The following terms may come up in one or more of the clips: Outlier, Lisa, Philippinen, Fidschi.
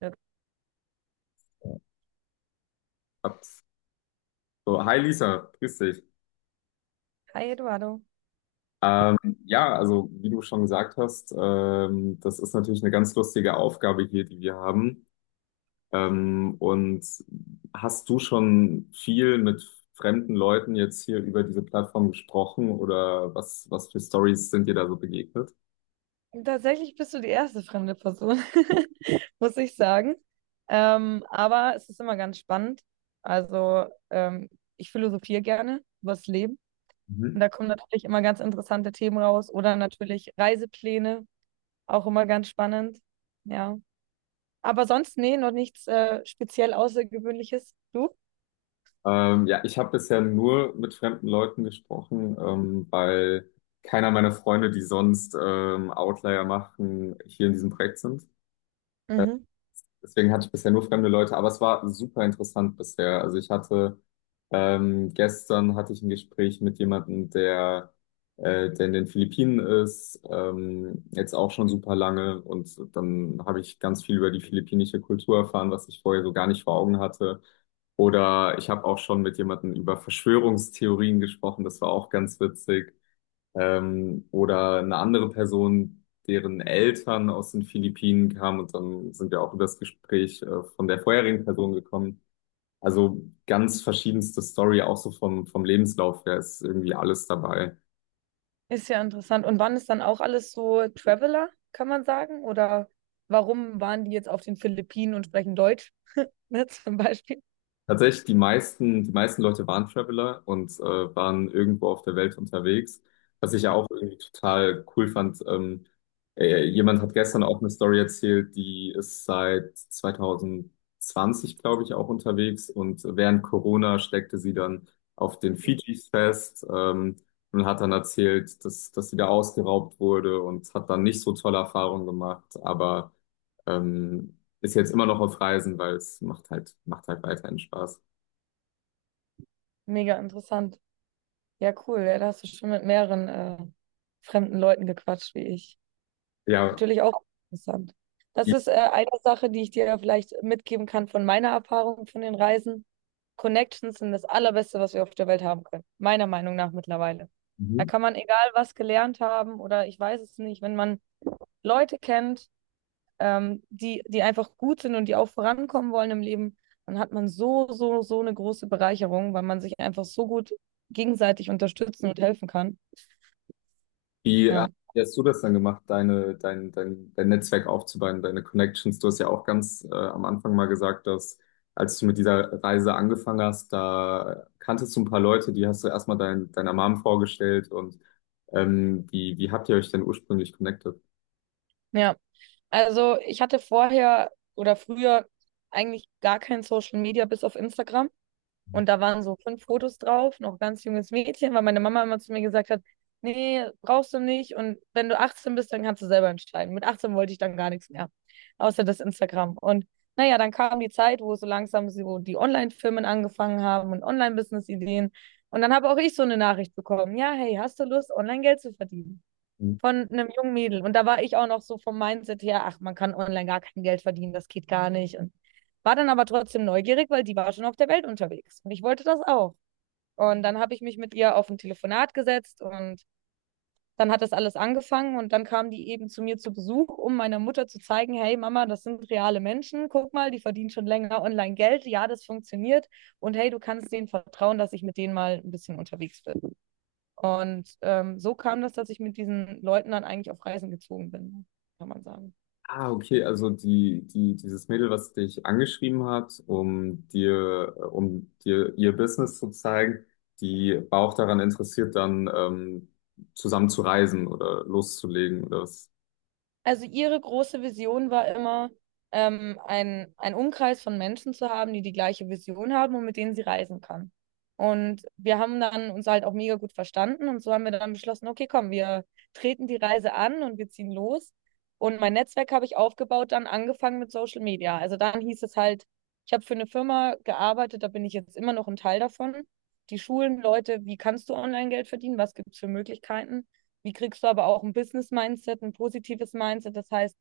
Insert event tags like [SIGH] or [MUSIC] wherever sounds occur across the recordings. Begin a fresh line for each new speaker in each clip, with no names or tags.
Ja,
Ups. So, hi Lisa, grüß dich.
hi Eduardo.
Ähm, ja, also wie du schon gesagt hast, das ist natürlich eine ganz lustige Aufgabe hier, die wir haben. Und hast du schon viel mit fremden Leuten jetzt hier über diese Plattform gesprochen oder was für Stories sind dir da so begegnet?
Tatsächlich bist du die erste fremde Person, [LAUGHS] muss ich sagen. Aber es ist immer ganz spannend. Also ich philosophiere gerne über das Leben.
Mhm.
Und da kommen natürlich immer ganz interessante Themen raus. Oder natürlich Reisepläne, auch immer ganz spannend. Ja. Aber sonst, nee, noch nichts speziell Außergewöhnliches. Du?
Ja, ich habe bisher nur mit fremden Leuten gesprochen, weil keiner meiner Freunde, die sonst Outlier machen, hier in diesem Projekt sind.
Mhm.
Deswegen hatte ich bisher nur fremde Leute, aber es war super interessant bisher. Also ich hatte gestern hatte ich ein Gespräch mit jemandem, der in den Philippinen ist, jetzt auch schon super lange. Und dann habe ich ganz viel über die philippinische Kultur erfahren, was ich vorher so gar nicht vor Augen hatte. Oder ich habe auch schon mit jemandem über Verschwörungstheorien gesprochen, das war auch ganz witzig. Oder eine andere Person, deren Eltern aus den Philippinen kamen und dann sind wir auch über das Gespräch von der vorherigen Person gekommen. Also ganz verschiedenste Story, auch so vom Lebenslauf her ist irgendwie alles dabei.
Ist ja interessant. Und waren es dann auch alles so Traveler, kann man sagen? Oder warum waren die jetzt auf den Philippinen und sprechen Deutsch? Ne, [LAUGHS] zum Beispiel.
Tatsächlich, die meisten Leute waren Traveler und waren irgendwo auf der Welt unterwegs. Was ich ja auch irgendwie total cool fand. Jemand hat gestern auch eine Story erzählt, die ist seit 2020, glaube ich, auch unterwegs. Und während Corona steckte sie dann auf den Fidschis fest, und hat dann erzählt, dass sie da ausgeraubt wurde und hat dann nicht so tolle Erfahrungen gemacht. Aber. Ähm, ist jetzt immer noch auf Reisen, weil es macht halt weiterhin Spaß.
Mega interessant. Ja, cool. Ja, da hast du schon mit mehreren fremden Leuten gequatscht wie ich.
Ja.
Natürlich auch interessant. Das
Wie,
ist eine Sache, die ich dir ja vielleicht mitgeben kann von meiner Erfahrung von den Reisen. Connections sind das Allerbeste, was wir auf der Welt haben können. Meiner Meinung nach mittlerweile. Da
mhm.
kann man egal was gelernt haben oder ich weiß es nicht, wenn man Leute kennt, die, die einfach gut sind und die auch vorankommen wollen im Leben, dann hat man so, so, so eine große Bereicherung, weil man sich einfach so gut gegenseitig unterstützen und helfen kann.
wie
Ja,
wie hast du das dann gemacht, dein Netzwerk aufzubauen, deine Connections? Du hast ja auch ganz am Anfang mal gesagt, dass als du mit dieser Reise angefangen hast, da kanntest du ein paar Leute, die hast du erstmal deiner Mom vorgestellt und wie habt ihr euch denn ursprünglich connected?
ja. Also ich hatte vorher oder früher eigentlich gar kein Social Media bis auf Instagram. Und da waren so 5 Fotos drauf, noch ganz junges Mädchen, weil meine Mama immer zu mir gesagt hat, nee, brauchst du nicht. Und wenn du 18 bist, dann kannst du selber entscheiden. Mit 18 wollte ich dann gar nichts mehr, außer das Instagram. Und naja, dann kam die Zeit, wo so langsam so die Online-Firmen angefangen haben und Online-Business-Ideen. Und dann habe auch ich so eine Nachricht bekommen. Ja, hey, hast du Lust, Online-Geld zu verdienen? Von einem jungen Mädel. Und da war ich auch noch so vom Mindset her, ach, man kann online gar kein Geld verdienen, das geht gar nicht. Und war dann aber trotzdem neugierig, weil die war schon auf der Welt unterwegs. Und ich wollte das auch. Und dann habe ich mich mit ihr auf ein Telefonat gesetzt und dann hat das alles angefangen und dann kam die eben zu mir zu Besuch, um meiner Mutter zu zeigen, hey Mama, das sind reale Menschen, guck mal, die verdienen schon länger online Geld, ja, das funktioniert und hey, du kannst denen vertrauen, dass ich mit denen mal ein bisschen unterwegs bin. Und so kam das, dass ich mit diesen Leuten dann eigentlich auf Reisen gezogen bin, kann man sagen.
Ah, okay, also dieses Mädel, was dich angeschrieben hat, um um dir ihr Business zu zeigen, die war auch daran interessiert, dann zusammen zu reisen oder loszulegen. Oder was?
Also ihre große Vision war immer, ein Umkreis von Menschen zu haben, die die gleiche Vision haben und mit denen sie reisen kann. Und wir haben dann uns halt auch mega gut verstanden und so haben wir dann beschlossen, okay, komm, wir treten die Reise an und wir ziehen los. Und mein Netzwerk habe ich aufgebaut, dann angefangen mit Social Media. Also dann hieß es halt, ich habe für eine Firma gearbeitet, da bin ich jetzt immer noch ein Teil davon. Die schulen Leute, wie kannst du Online-Geld verdienen? Was gibt es für Möglichkeiten? Wie kriegst du aber auch ein Business-Mindset, ein positives Mindset? Das heißt,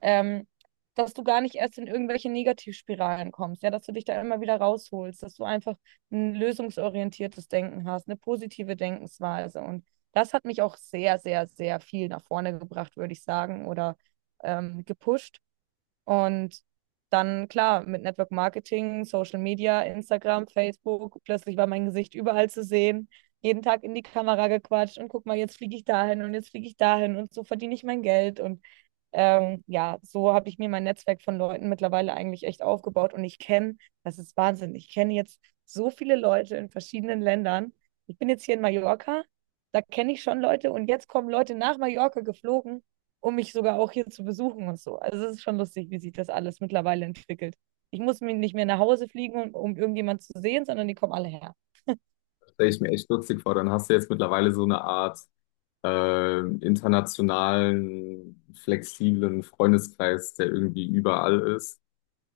ähm, dass du gar nicht erst in irgendwelche Negativspiralen kommst, ja, dass du dich da immer wieder rausholst, dass du einfach ein lösungsorientiertes Denken hast, eine positive Denkensweise. Und das hat mich auch sehr, sehr, sehr viel nach vorne gebracht, würde ich sagen, oder gepusht. Und dann, klar, mit Network Marketing, Social Media, Instagram, Facebook, plötzlich war mein Gesicht überall zu sehen, jeden Tag in die Kamera gequatscht und guck mal, jetzt fliege ich dahin und jetzt fliege ich dahin und so verdiene ich mein Geld. Und ja, so habe ich mir mein Netzwerk von Leuten mittlerweile eigentlich echt aufgebaut und ich kenne, das ist Wahnsinn, ich kenne jetzt so viele Leute in verschiedenen Ländern. Ich bin jetzt hier in Mallorca, da kenne ich schon Leute und jetzt kommen Leute nach Mallorca geflogen um mich sogar auch hier zu besuchen und so. Also es ist schon lustig, wie sich das alles mittlerweile entwickelt. Ich muss mir nicht mehr nach Hause fliegen, um, um irgendjemand zu sehen, sondern die kommen alle her.
Das stelle ich mir echt lustig vor. Dann hast du jetzt mittlerweile so eine Art äh, internationalen, flexiblen Freundeskreis, der irgendwie überall ist.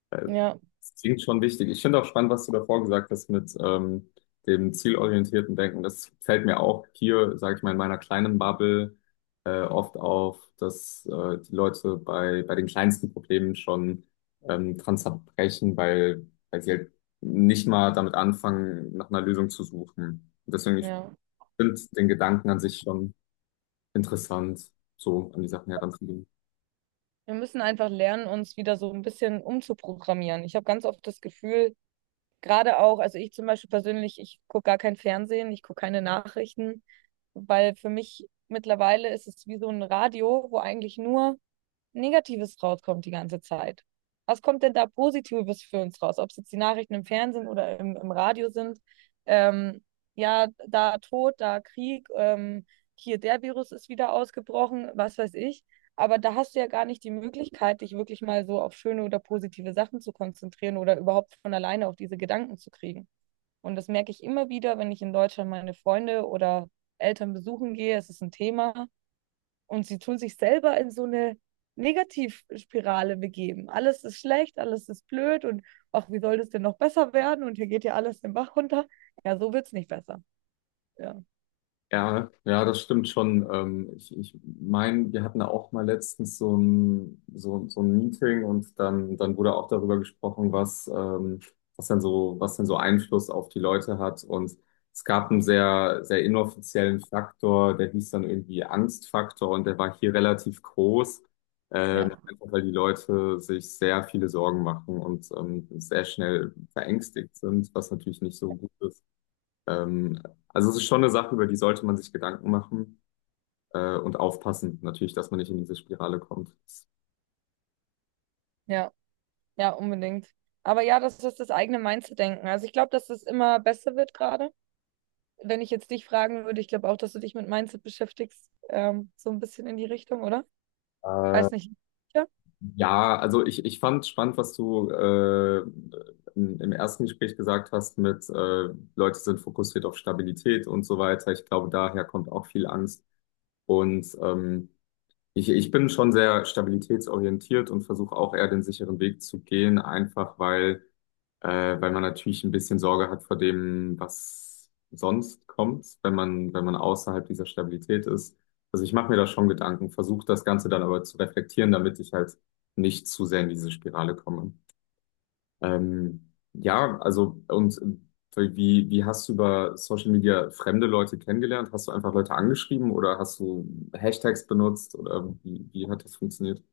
Äh,
Ja,
Das klingt schon wichtig. Ich finde auch spannend, was du davor gesagt hast mit dem zielorientierten Denken. Das fällt mir auch hier, sage ich mal, in meiner kleinen Bubble oft auf, dass die Leute bei den kleinsten Problemen schon dran zerbrechen, weil sie halt nicht mal damit anfangen, nach einer Lösung zu suchen. Und deswegen, ich
ja.
finde den Gedanken an sich schon interessant, so an die Sachen heranzugehen.
Wir müssen einfach lernen, uns wieder so ein bisschen umzuprogrammieren. Ich habe ganz oft das Gefühl, gerade auch, also ich zum Beispiel persönlich, ich gucke gar kein Fernsehen, ich gucke keine Nachrichten, weil für mich mittlerweile ist es wie so ein Radio, wo eigentlich nur Negatives rauskommt die ganze Zeit. Was kommt denn da Positives für uns raus? Ob es jetzt die Nachrichten im Fernsehen oder im, im Radio sind. Ähm, ja, da Tod, da Krieg, hier der Virus ist wieder ausgebrochen, was weiß ich. Aber da hast du ja gar nicht die Möglichkeit, dich wirklich mal so auf schöne oder positive Sachen zu konzentrieren oder überhaupt von alleine auf diese Gedanken zu kriegen. Und das merke ich immer wieder, wenn ich in Deutschland meine Freunde oder Eltern besuchen gehe. Es ist ein Thema. Und sie tun sich selber in so eine Negativspirale begeben. Alles ist schlecht, alles ist blöd und ach, wie soll das denn noch besser werden? Und hier geht ja alles den Bach runter. Ja, so wird es nicht besser. Ja,
Ja, ja, das stimmt schon. Ich meine, wir hatten da auch mal letztens so ein Meeting und dann wurde auch darüber gesprochen, was denn so Einfluss auf die Leute hat. Und es gab einen sehr inoffiziellen Faktor, der hieß dann irgendwie Angstfaktor und der war hier relativ groß,
ja,
einfach weil die Leute sich sehr viele Sorgen machen und sehr schnell verängstigt sind, was natürlich nicht so gut ist. Ähm, also es ist schon eine Sache, über die sollte man sich Gedanken machen und aufpassen, natürlich, dass man nicht in diese Spirale kommt.
ja, ja, unbedingt. Aber ja, das ist das eigene Mindset-Denken. Also ich glaube, dass es immer besser wird gerade. Wenn ich jetzt dich fragen würde, ich glaube auch, dass du dich mit Mindset beschäftigst, so ein bisschen in die Richtung, oder?
Äh,
Weiß nicht. Ja.
ja, also ich fand spannend, was du im ersten Gespräch gesagt hast mit Leute sind fokussiert auf Stabilität und so weiter. Ich glaube, daher kommt auch viel Angst. Und ich bin schon sehr stabilitätsorientiert und versuche auch eher den sicheren Weg zu gehen, einfach weil weil man natürlich ein bisschen Sorge hat vor dem, was sonst kommt, wenn wenn man außerhalb dieser Stabilität ist. Also ich mache mir da schon Gedanken, versuche das Ganze dann aber zu reflektieren, damit ich halt nicht zu sehr in diese Spirale komme. Ja, also und wie hast du über Social Media fremde Leute kennengelernt? Hast du einfach Leute angeschrieben oder hast du Hashtags benutzt oder wie hat das funktioniert?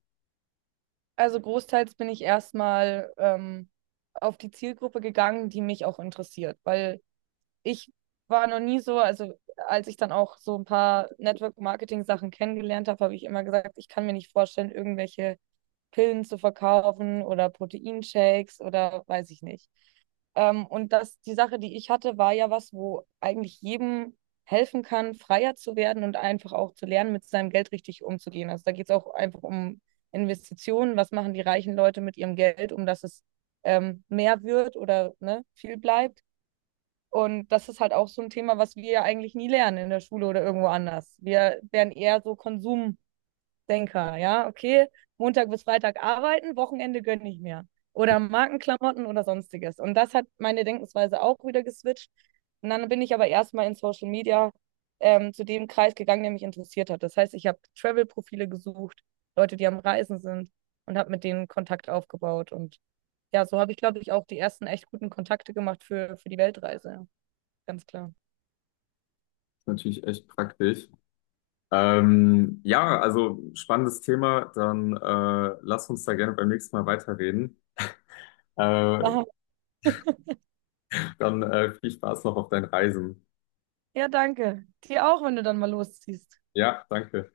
Also großteils bin ich erstmal auf die Zielgruppe gegangen, die mich auch interessiert, weil ich war noch nie so, also als ich dann auch so ein paar Network-Marketing-Sachen kennengelernt habe, habe ich immer gesagt, ich kann mir nicht vorstellen, irgendwelche Pillen zu verkaufen oder Proteinshakes oder weiß ich nicht. Und das, die Sache, die ich hatte, war ja was, wo eigentlich jedem helfen kann, freier zu werden und einfach auch zu lernen, mit seinem Geld richtig umzugehen. Also da geht es auch einfach um Investitionen. Was machen die reichen Leute mit ihrem Geld, um dass es mehr wird oder ne, viel bleibt? Und das ist halt auch so ein Thema, was wir ja eigentlich nie lernen in der Schule oder irgendwo anders. Wir werden eher so Konsumdenker, ja, okay, Montag bis Freitag arbeiten, Wochenende gönne ich mir. Oder Markenklamotten oder sonstiges. Und das hat meine Denkensweise auch wieder geswitcht. Und dann bin ich aber erstmal in Social Media zu dem Kreis gegangen, der mich interessiert hat. Das heißt, ich habe Travel-Profile gesucht, Leute, die am Reisen sind und habe mit denen Kontakt aufgebaut. Und ja, so habe ich, glaube ich, auch die ersten echt guten Kontakte gemacht für die Weltreise. Ja. Ganz klar.
Natürlich echt praktisch. Ja, also spannendes Thema. Dann lass uns da gerne beim nächsten Mal weiterreden. Äh,
Machen.
dann viel Spaß noch auf deinen Reisen.
Wir. Ja, danke. Dir auch, wenn du dann mal losziehst.
Ja, danke.